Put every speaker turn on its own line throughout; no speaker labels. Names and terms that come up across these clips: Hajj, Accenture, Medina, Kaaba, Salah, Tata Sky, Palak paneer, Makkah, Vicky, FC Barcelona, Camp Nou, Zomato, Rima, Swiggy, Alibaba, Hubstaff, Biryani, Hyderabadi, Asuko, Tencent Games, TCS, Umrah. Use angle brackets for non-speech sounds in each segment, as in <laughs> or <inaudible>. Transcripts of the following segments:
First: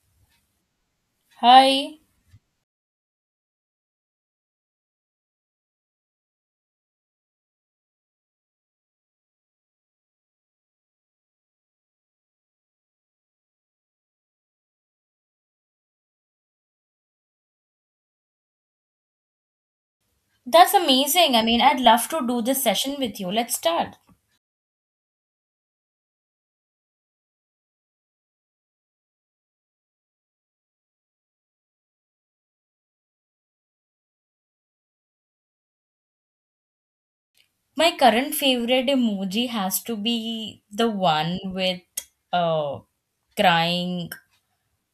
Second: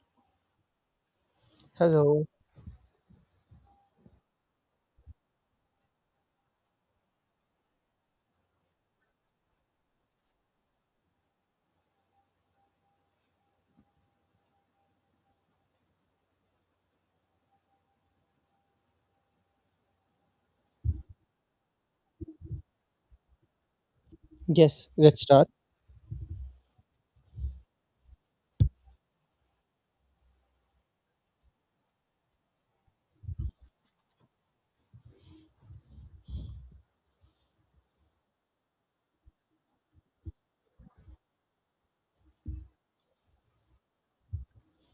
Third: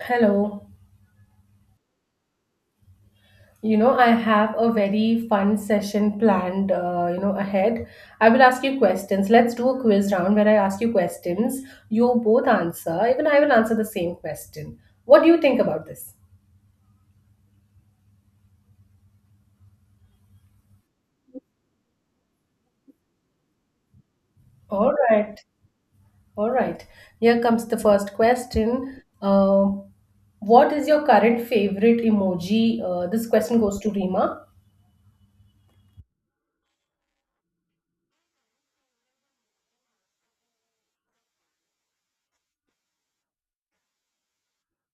Hello.
Hi,
Hello.
I have a very fun session planned, ahead. I will ask you questions. Let's do a quiz round where I ask you questions. You both answer. Even I will answer the same question. What do you think about this?
that's amazing. I mean, I'd love to do this session with you. Let's start.
Yes,
All
let's
right.
start.
All right. Here comes the first question. What is your current favorite emoji? This question goes to Rima.
My current favorite emoji has to be the one with uh crying.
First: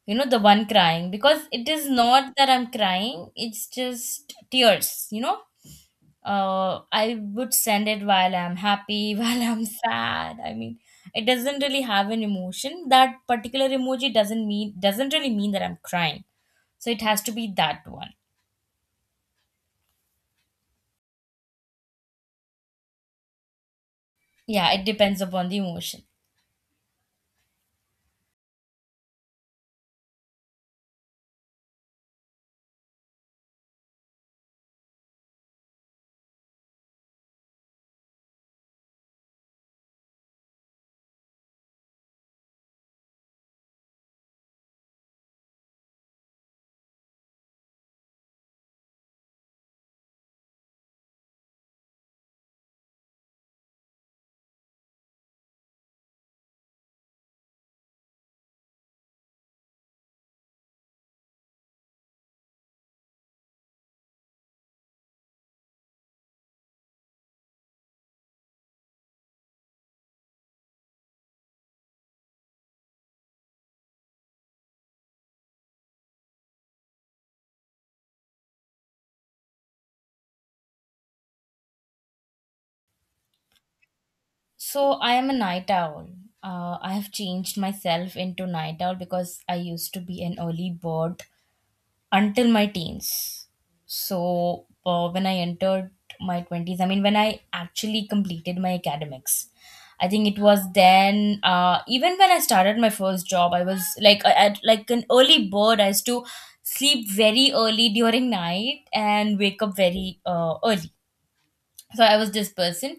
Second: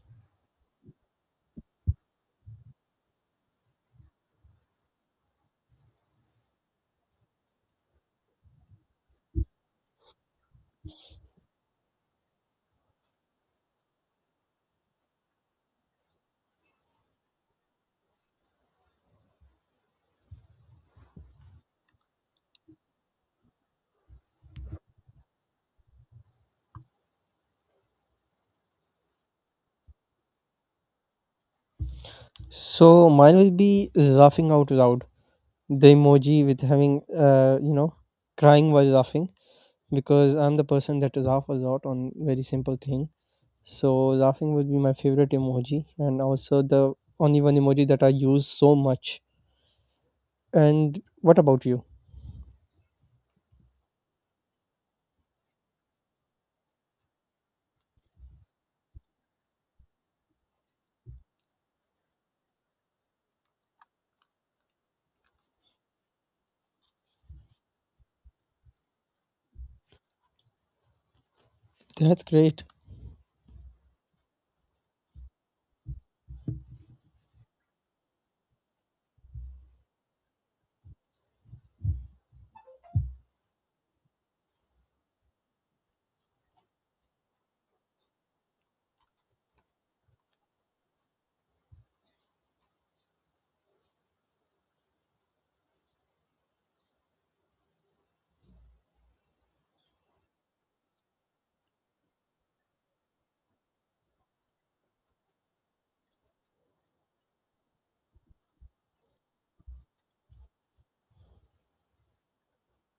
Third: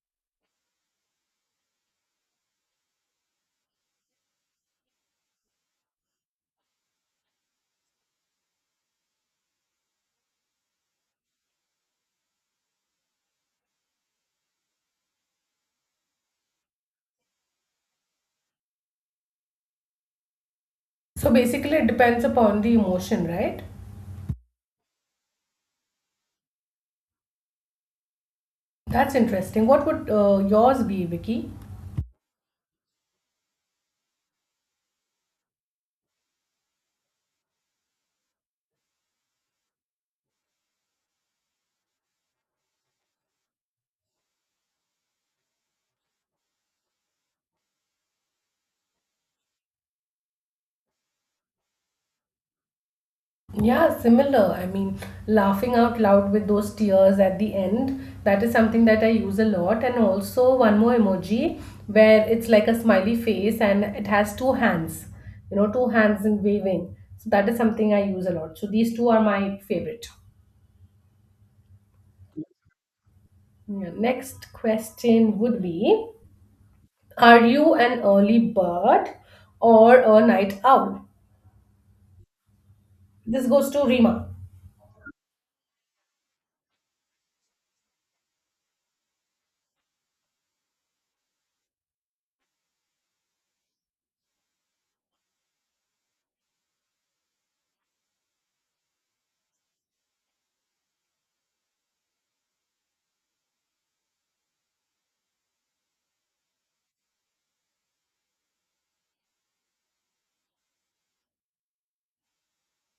You know, the one crying because it is not that I'm crying, it's just tears, I would send it while I'm happy, <laughs> while I'm sad. I mean, it doesn't really have an emotion. That particular emoji doesn't really mean that I'm crying. So it has to be that one.
So basically, it depends upon the emotion, right?
Yeah, it depends upon the emotion.
That's interesting. What would yours be, Vicky?
So mine will be laughing out loud. The emoji with having uh you know crying while laughing, because I'm the person that laugh a lot on very simple thing. So laughing would be my favorite emoji, and also the only one emoji that I use so much. And what about you?
Yeah, similar. Laughing out loud with those tears at the end, that is something that I use a lot. And also, one more emoji where it's like a smiley face and it has two hands, two hands in waving. So, that is something I use a lot. So, these two are my favorite.
That's great.
Yeah, next question would be, are you an early bird or a night owl? This goes to Rima.
So I am a night owl. I have changed myself into night owl because I used to be an early bird until my teens. So when I entered my 20s, I mean, when I actually completed my academics, I think it was then, even when I started my first job, I was like, like an early bird. I used to sleep very early during night and wake up very early. So I was this person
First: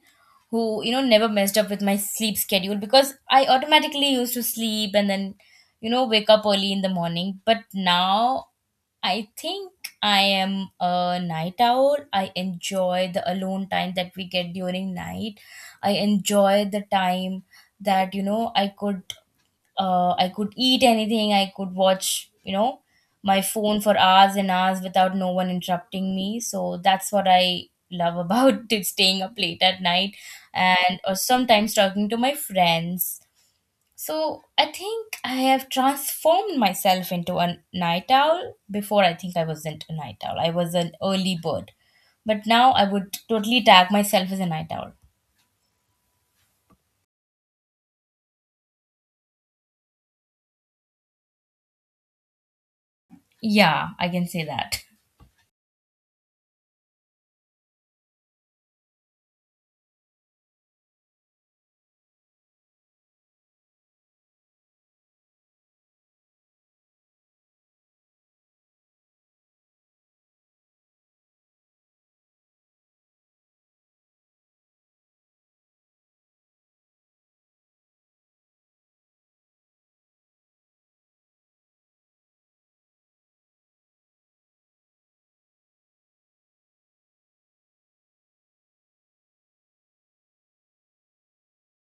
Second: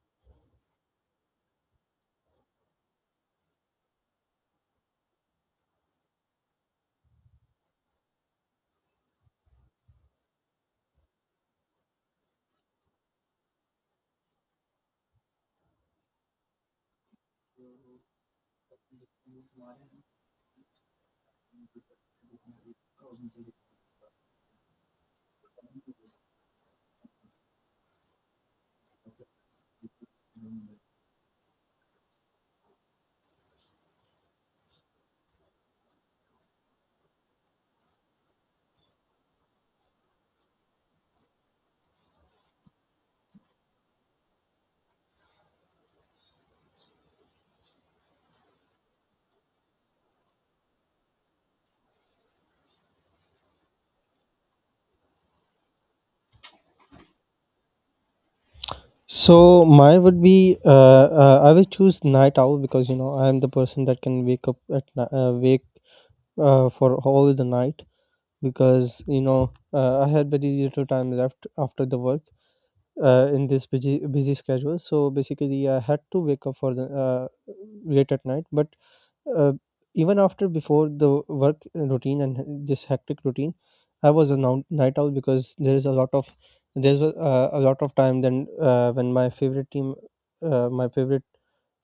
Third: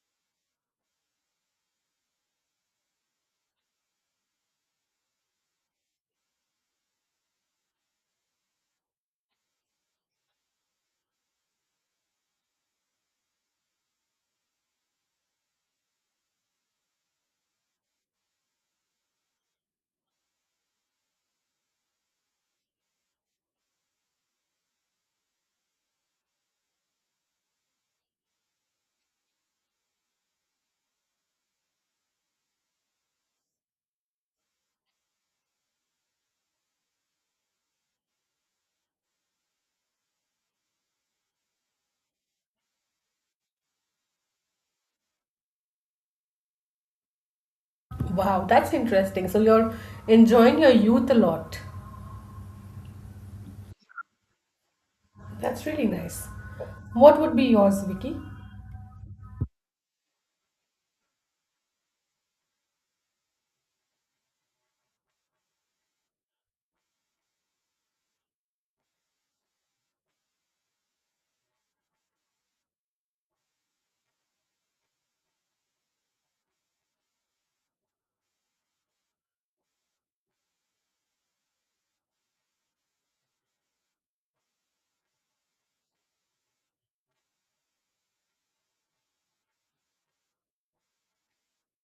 who, you know, never messed up with my sleep schedule because I automatically used to sleep and then, you know, wake up early in the morning. But now I think I am a night owl. I enjoy the alone time that we get during night. I enjoy the time that, you know, I could eat anything. I could watch, you know, my phone for hours and hours without no one interrupting me. So that's what I love about <laughs> it, staying up late at night and or sometimes talking to my friends. So I think I have transformed myself into a night owl. Before, I think I wasn't a night owl. I was an early bird. But now I would totally tag myself as a night owl.
Wow, that's interesting. So, you're enjoying your youth a lot.
Yeah, I can say that.
That's really nice. What would be yours, Vicky?
So mine would be I will choose night owl, because I am the person that can wake up wake for all the night, because I had very little time left after the work, in this busy, busy schedule. So basically, I had to wake up for the late at night. But uh, even after before the work routine and this hectic routine, I was a night owl, because there's a lot of time, then when my favorite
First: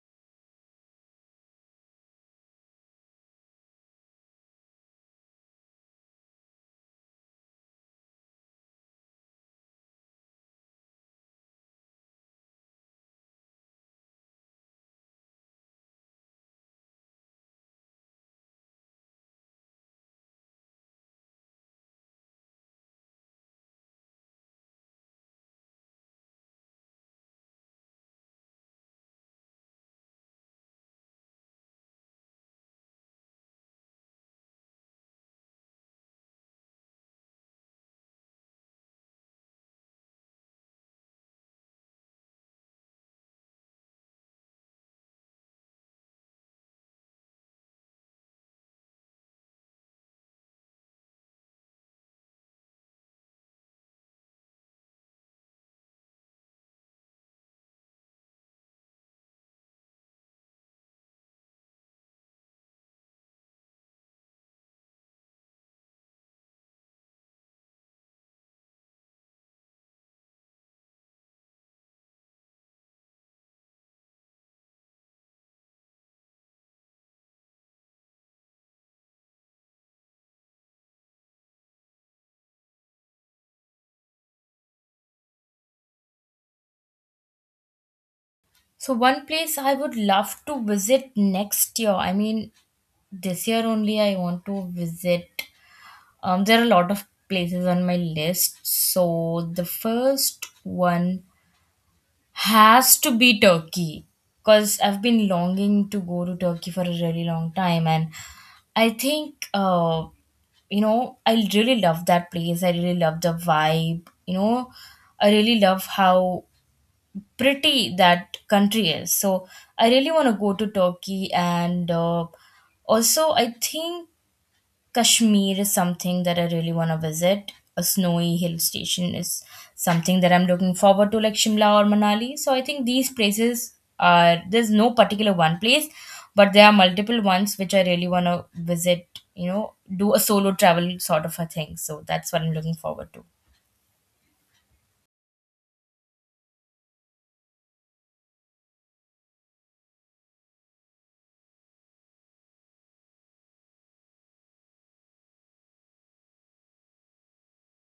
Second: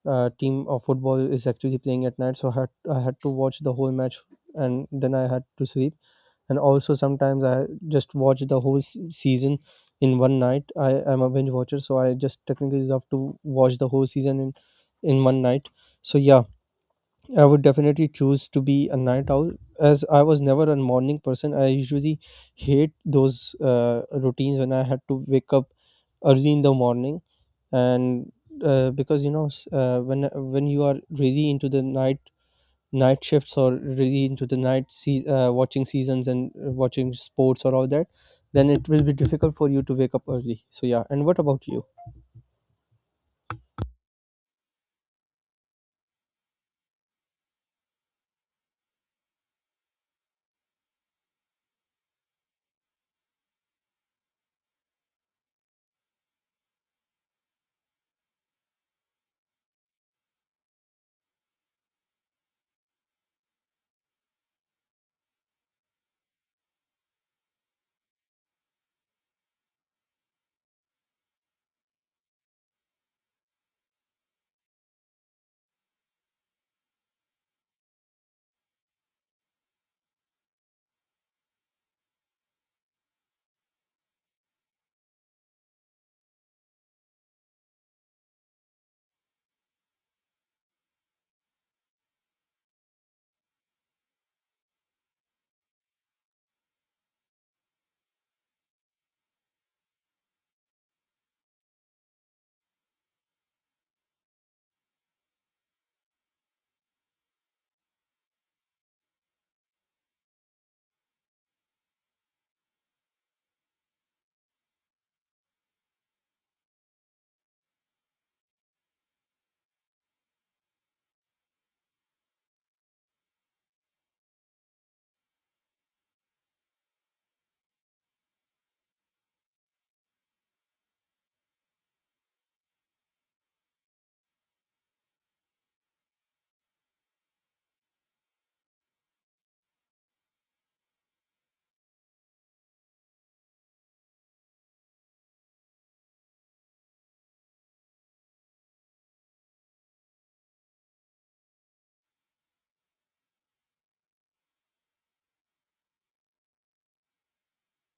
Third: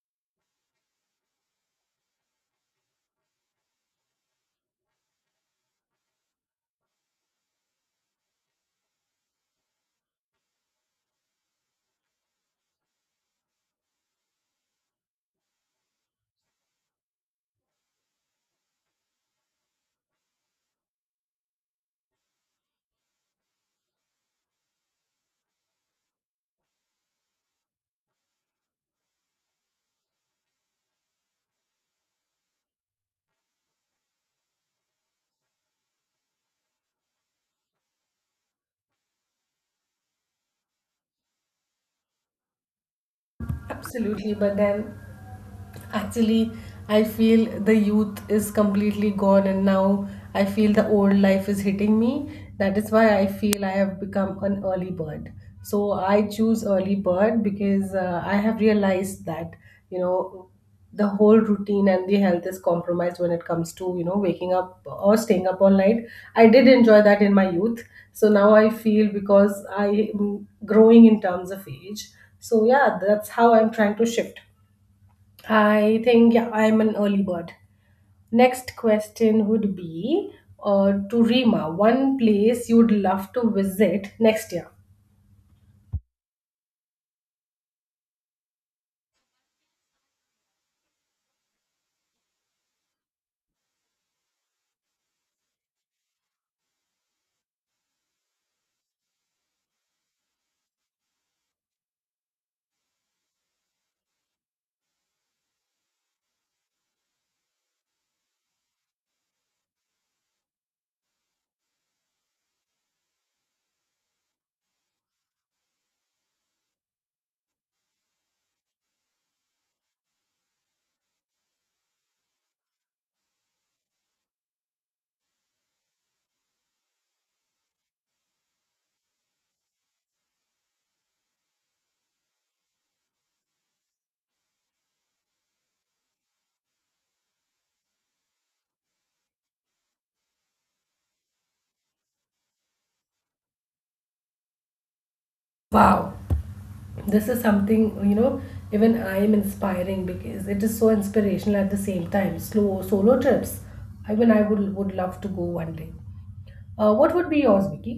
team of football is actually playing at night. So I had to watch the whole match, and then I had to sleep. And also, sometimes I just watch the whole season in one night. I am a binge watcher, so I just technically love to watch the whole season in one night. So yeah, I would definitely choose to be a night owl, as I was never a morning person. I usually hate those routines when I had to wake up early in the morning. And because when you are really into the night shifts, or really into the night, sea watching seasons, and watching sports, or all that, then it will be difficult for you to wake up early. So yeah, and what about you?
Absolutely, but then actually, I feel the youth is completely gone, and now I feel the old life is hitting me. That is why I feel I have become an early bird. So I choose early bird because I have realized that, you know, the whole routine and the health is compromised when it comes to waking up or staying up all night. I did enjoy that in my youth, so now I feel because I am growing in terms of age. So yeah, that's how I'm trying to shift. I think yeah, I'm an early bird. Next question would be, to Rima, one place you'd love to visit next year.
So one place I would love to visit next year. I mean, this year only I want to visit. There are a lot of places on my list. So the first one has to be Turkey because I've been longing to go to Turkey for a really long time, and I think you know, I really love that place. I really love the vibe. You know, I really love how pretty that country is. So I really want to go to Turkey, and also I think Kashmir is something that I really want to visit. A snowy hill station is something that I'm looking forward to, like Shimla or Manali. So I think these places are, there's no particular one place, but there are multiple ones which I really want to visit. You know, do a solo travel sort of a thing. So that's what I'm looking forward to.
Wow. This is something, you know even I am inspiring because it is so inspirational. At the same time, slow solo trips, even I would love to go one day. What would be yours, Vicky?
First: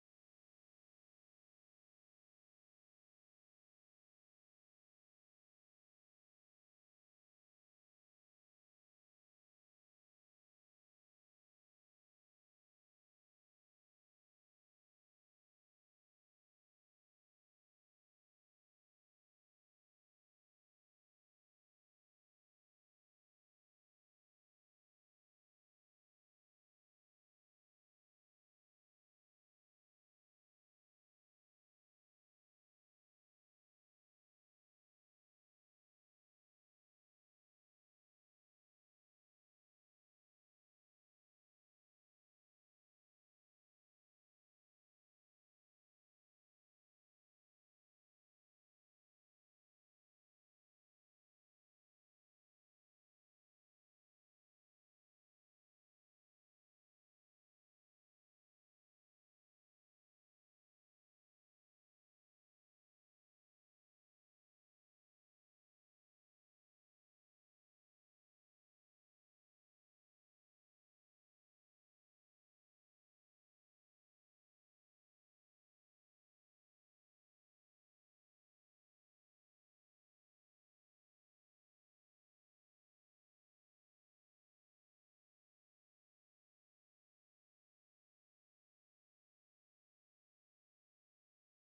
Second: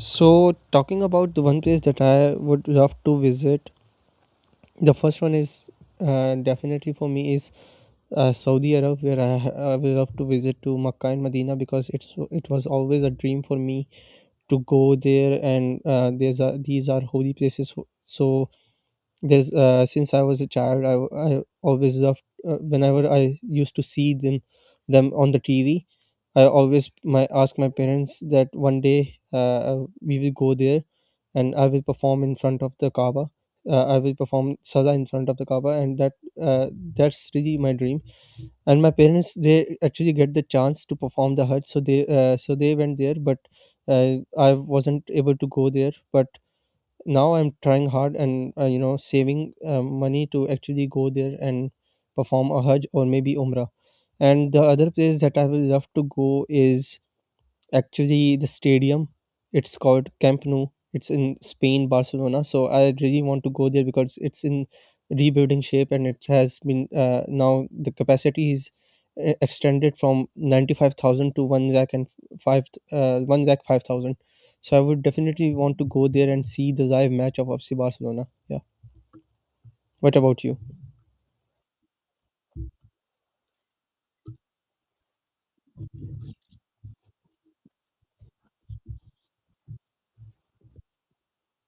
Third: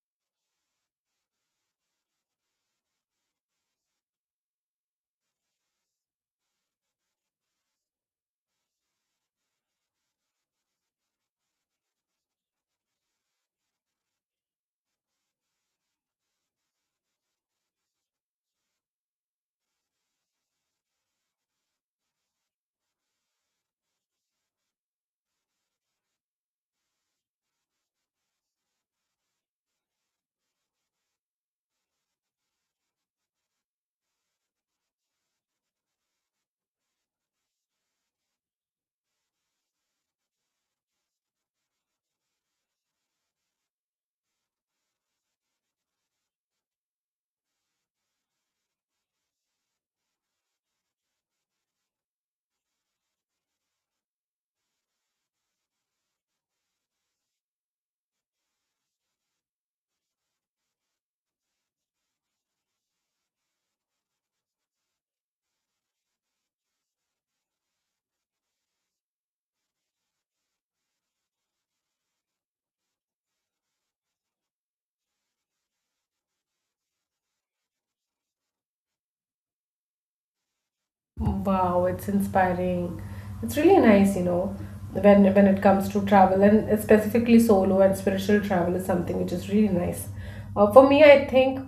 So, talking about the one place that I would love to visit, the first one is definitely for me is Saudi Arab, where I would love to visit to Makkah and Medina, because it was always a dream for me to go there. And these are holy places, so there's since I was a child, I always loved, whenever I used to see them on the TV. I always my ask my parents that one day we will go there, and I will perform in front of the kaaba. I will perform salah in front of the kaaba, and uh, that's really my dream. And my parents, they actually get the chance to perform the hajj, so they went there. But uh, I wasn't able to go there, but now I'm trying hard, and saving money to actually go there and perform a hajj or maybe umrah. And the other place that I would love to go is, actually, the stadium. It's called Camp Nou. It's in Spain, Barcelona. So I really want to go there, because it's in rebuilding shape, and it has been, now the capacity is extended from 95,000 to 1 lakh and 5, 1 lakh 5,000. So I would definitely want to go there and see the live match of FC Barcelona. Yeah. What about you?
Wow, it's inspiring. It's really nice, you know, when it comes to travel and specifically solo and spiritual travel is something which is really nice. For me I think,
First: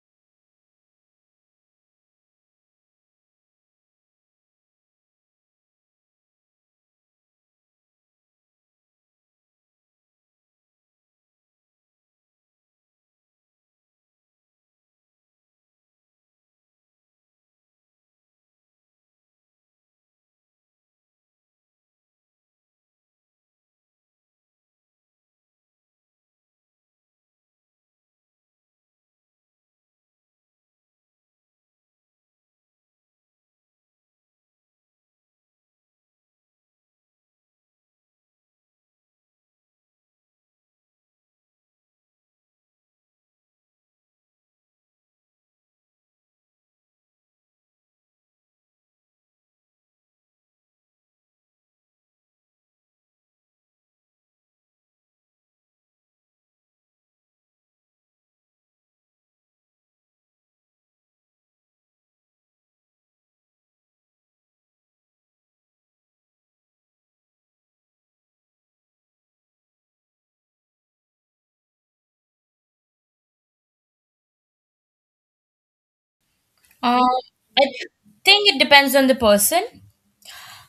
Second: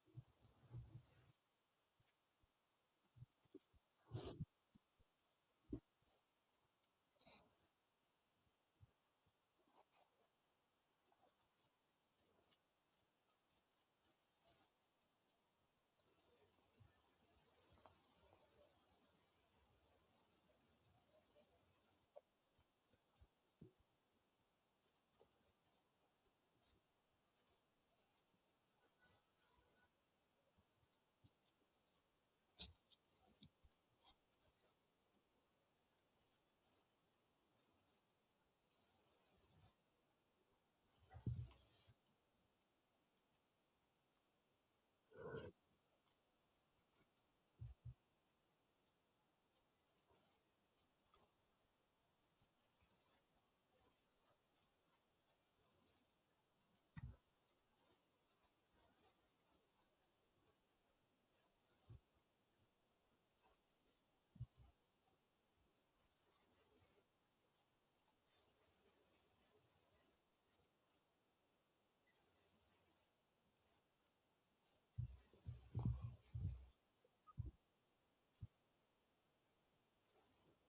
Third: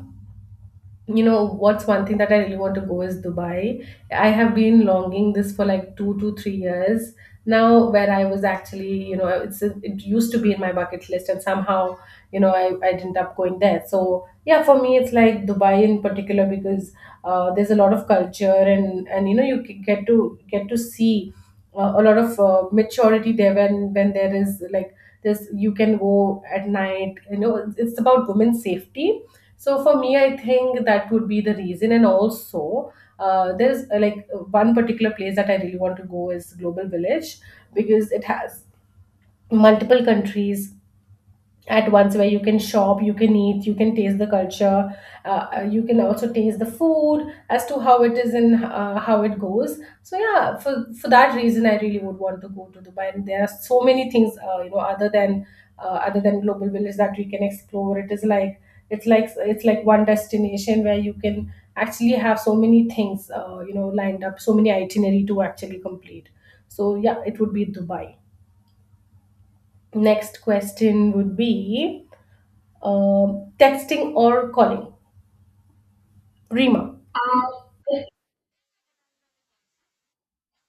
what's one thing that I really want to go is Dubai. I have been longing this for like 2 to 3 years now, where I was actually, you know, it's it used to be in my bucket list and somehow, I ended up going there. So yeah, for me it's like Dubai in particular because there's a lot of culture, and you know you get to see a lot of maturity there when there is like this. You can go at night, you know, it's about women's safety. So for me I think that would be the reason. And also, there's like one particular place that I really want to go is Global Village, because it has multiple countries at once, where you can shop, you can eat, you can taste the culture, you can also taste the food as to how it is and how it goes. So yeah, for that reason I really would want to go to Dubai. And there are so many things, other than Global Village, that we can explore. It is like it's like one destination where you can actually have so many things, lined up, so many itinerary to actually complete. So yeah, it would be Dubai. Next question would be, texting or calling. Rima.
Um, I think it depends on the person.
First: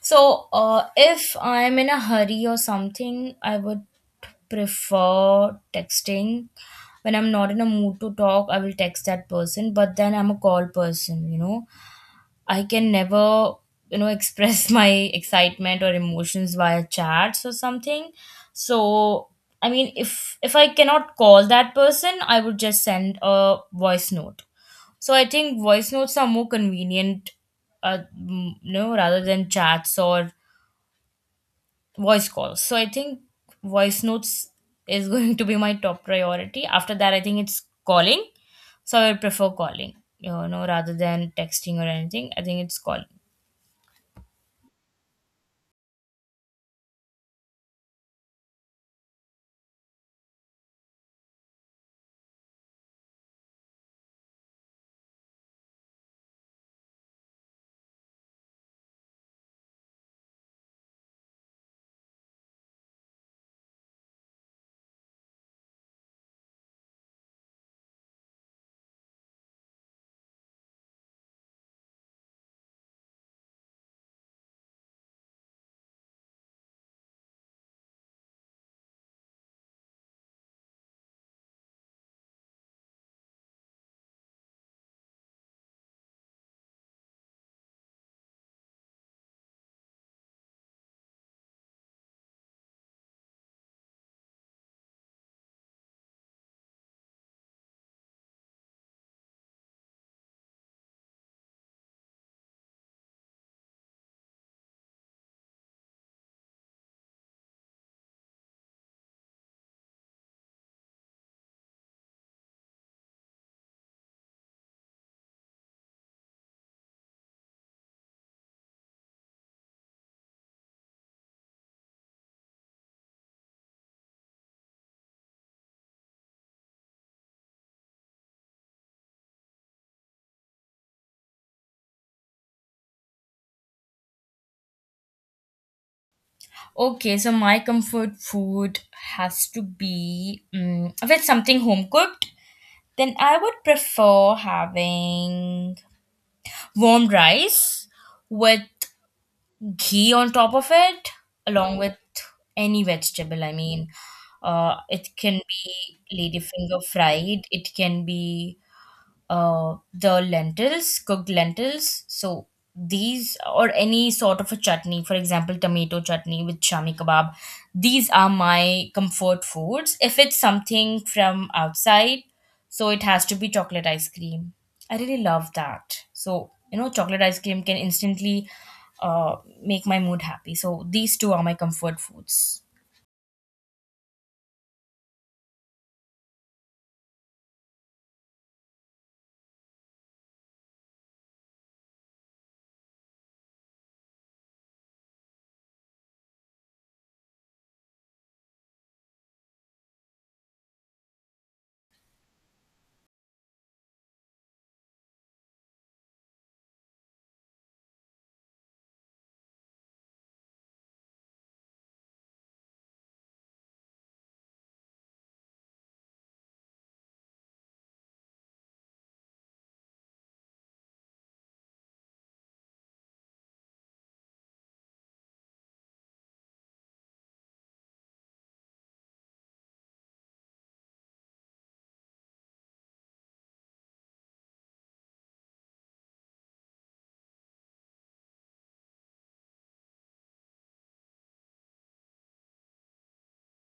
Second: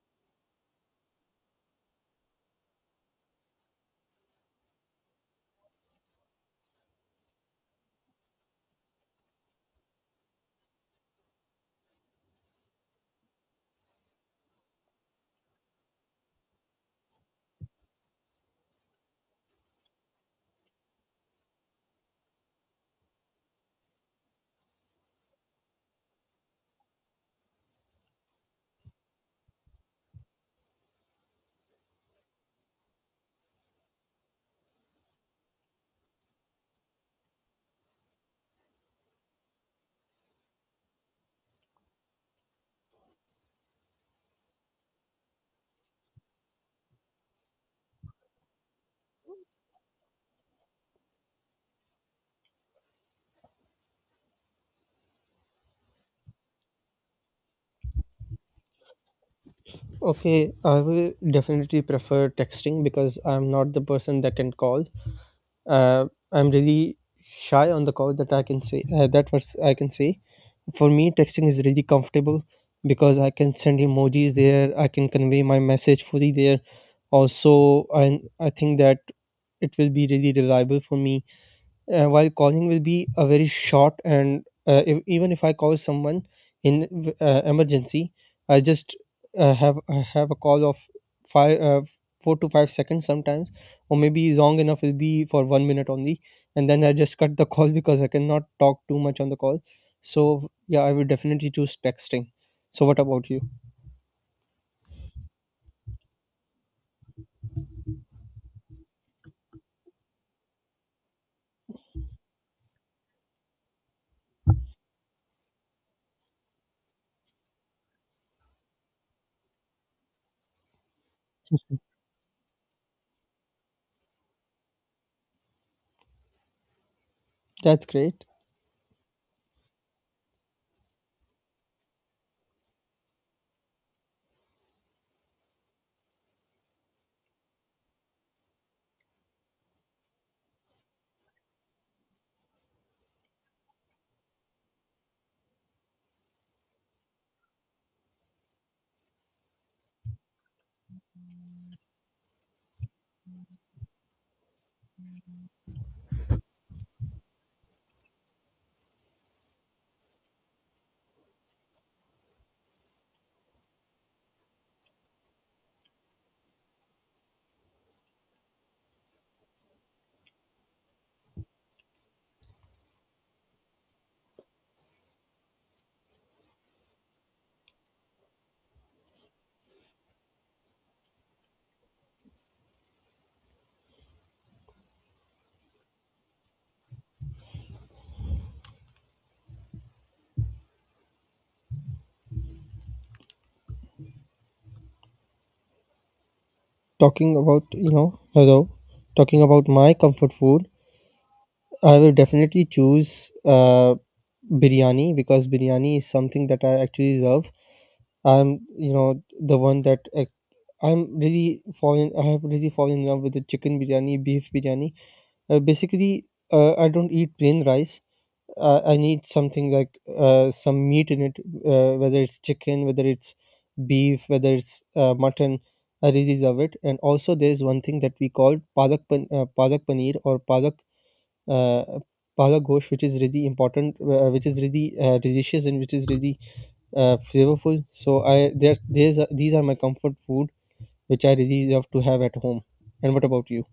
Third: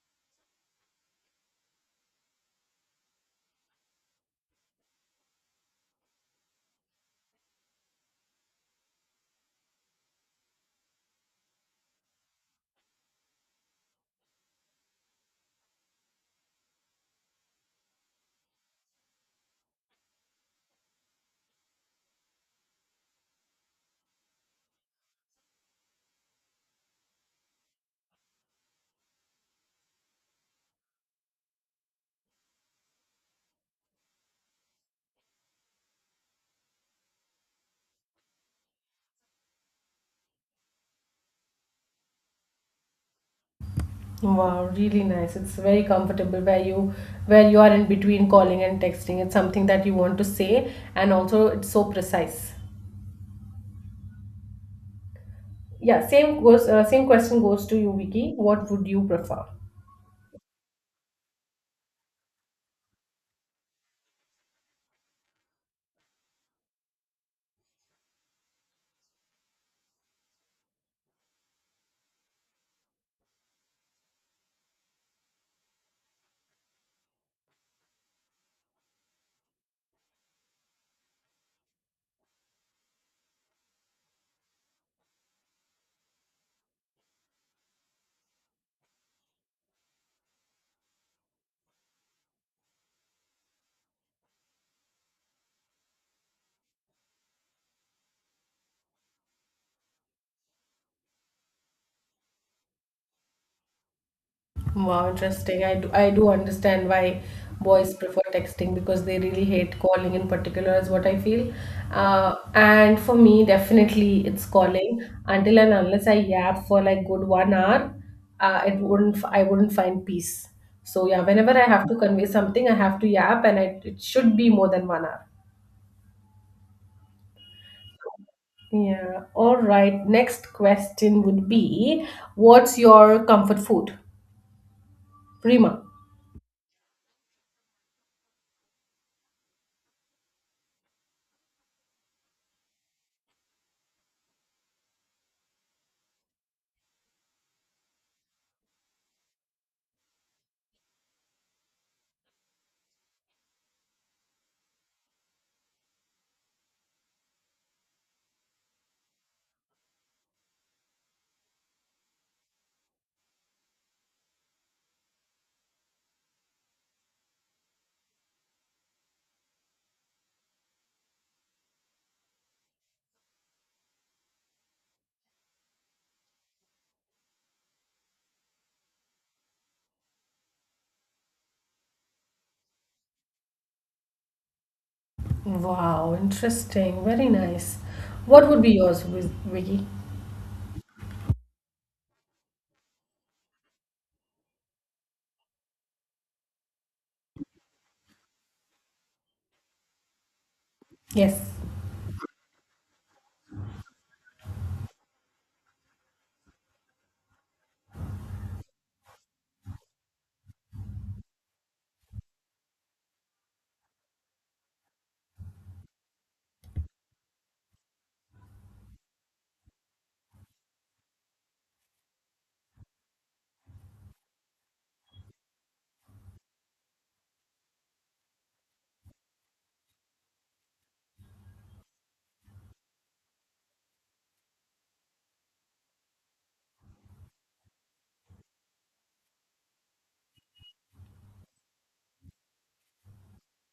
So, if I'm in a hurry or something, I would prefer texting. When I'm not in a mood to talk, I will text that person, but then I'm a call person, you know. I can never, you know, express <laughs> my excitement or emotions via chats or something. So, I mean, if I cannot call that person, I would just send a voice note. So, I think voice notes are more convenient, you know, rather than chats or voice calls. So I think voice notes is <laughs> going to be my top priority. After that, I think it's calling. So I would prefer calling, you know, rather than texting or anything. I think it's calling.
Wow, really nice. It's very comfortable where you are in between calling and texting. It's something that you want to say and also it's so precise. Yeah, same goes. Same question goes to you, Vicky. What would you prefer?
Okay, I will definitely prefer texting, because I'm not the person that can call. uh, I'm really shy on the call, that I can say, that was I can say. For me, texting is really comfortable, because I can send emojis there. I can convey my message fully there. Also, I think that it will be really reliable for me, while calling will be a very short. And if, even if I call someone in emergency, I just have a call of five 4 to 5 seconds sometimes, or maybe long enough will be for 1 minute only. And then I just <laughs> cut the call, because I cannot talk too much on the call. So yeah, I would definitely choose texting. So what about you?
Wow, interesting. I do understand why boys prefer texting because they really hate calling in particular, is what I feel. And for me, definitely it's calling. Until and unless I yap for like good 1 hour, it wouldn't I wouldn't find peace. So yeah, whenever I
Mhm.
have to convey something, I have to yap, and it should be more than 1 hour.
That's great.
Yeah. All right. Next question would be, what's your comfort food? Prima.
Okay, so my comfort food has to be, if it's something home cooked, then I would prefer having warm rice with ghee on top of it along with any vegetable. I mean, it can be ladyfinger fried, it can be, the lentils, cooked lentils. So these or any sort of a chutney, for example, tomato chutney with shami kebab. These are my comfort foods. If it's something from outside, so it has to be chocolate ice cream. I really love that. So, you know, chocolate ice cream can instantly uh, make my mood happy. So these two are my comfort foods.
Wow, interesting. Very nice. What would be yours, Vicky?
Talking about you know Hello. Talking about my comfort food,
Yes.
I will definitely choose biryani, because biryani is something that I actually love. I'm, the one that I'm really fallen. I have really fallen in love with the chicken biryani, beef biryani. Basically, I don't eat plain rice. I need something like some meat in it, whether it's chicken, whether it's beef, whether it's mutton. I really love it. And also, there is one thing that we call palak paneer, or palak uh, Paula Ghosh, which is really important, which is really delicious, and which is really flavorful. So I there, there's are these are my comfort food, which I really love to have at home. And what about you?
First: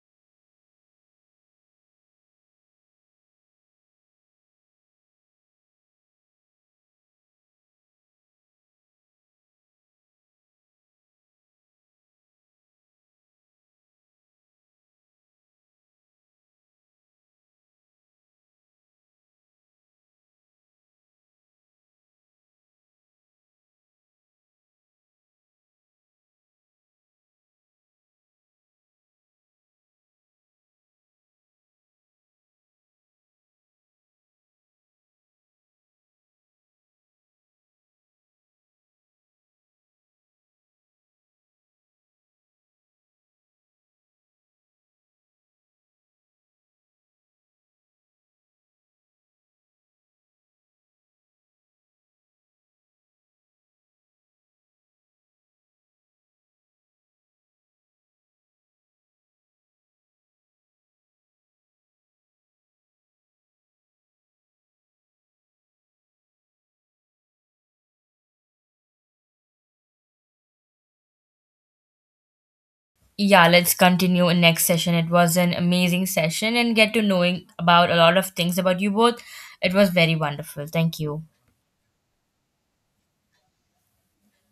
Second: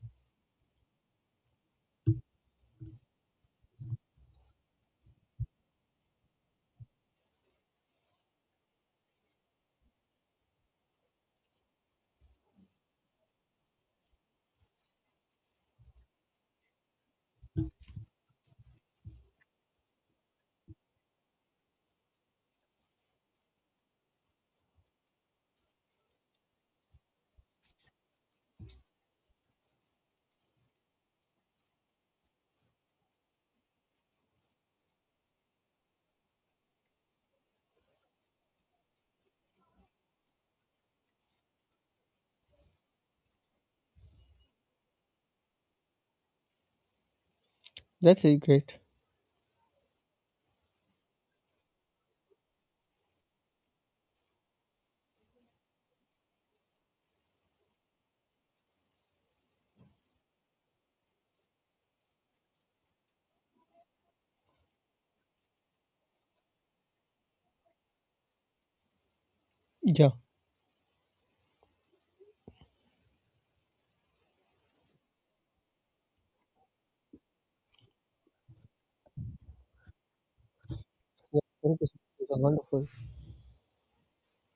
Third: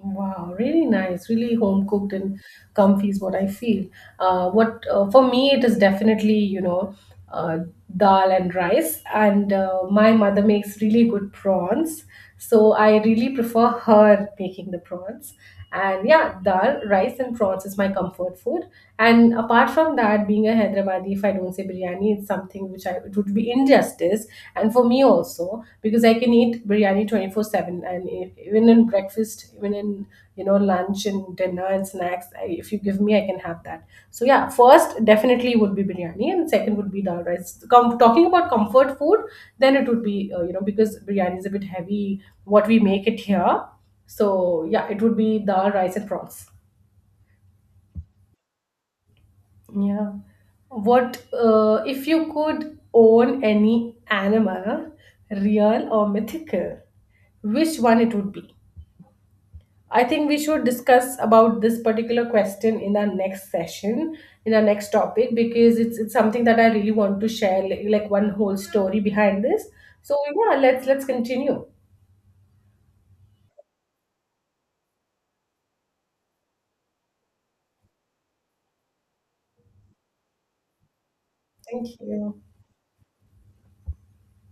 Wow, really nice. Really home cooked and comfy is what I feel. What For me it is definitely, uh, dal and rice, and my mother makes really good prawns, so I really prefer her making the prawns. And yeah, dal, rice, and prawns is my comfort food. And apart from that, being a Hyderabadi, if I don't say biryani, it's something which I it would be injustice. And for me also, because I can eat biryani 24/7, and even in breakfast, even in lunch and dinner and snacks, if you give me, I can have that. So yeah, first definitely would be biryani, and second would be dal rice. Talking about comfort food, then it would be because biryani is a bit heavy, what we make it here. So yeah, it would be dal, rice, and prawns.
That's really great.
Yeah. What if you could own any animal, real or mythical, which one it would be? I think we should discuss about this particular question in our next session, in our next topic, because it's something that I really want to share, like one whole story behind this.
Yeah.
So yeah, let's continue.
Yeah, let's continue in next session. It was an amazing session and get to knowing about a lot of things about you both. It was very wonderful. Thank you.
Yeah, thank you so
Thank
much. It
you.
was wonderful.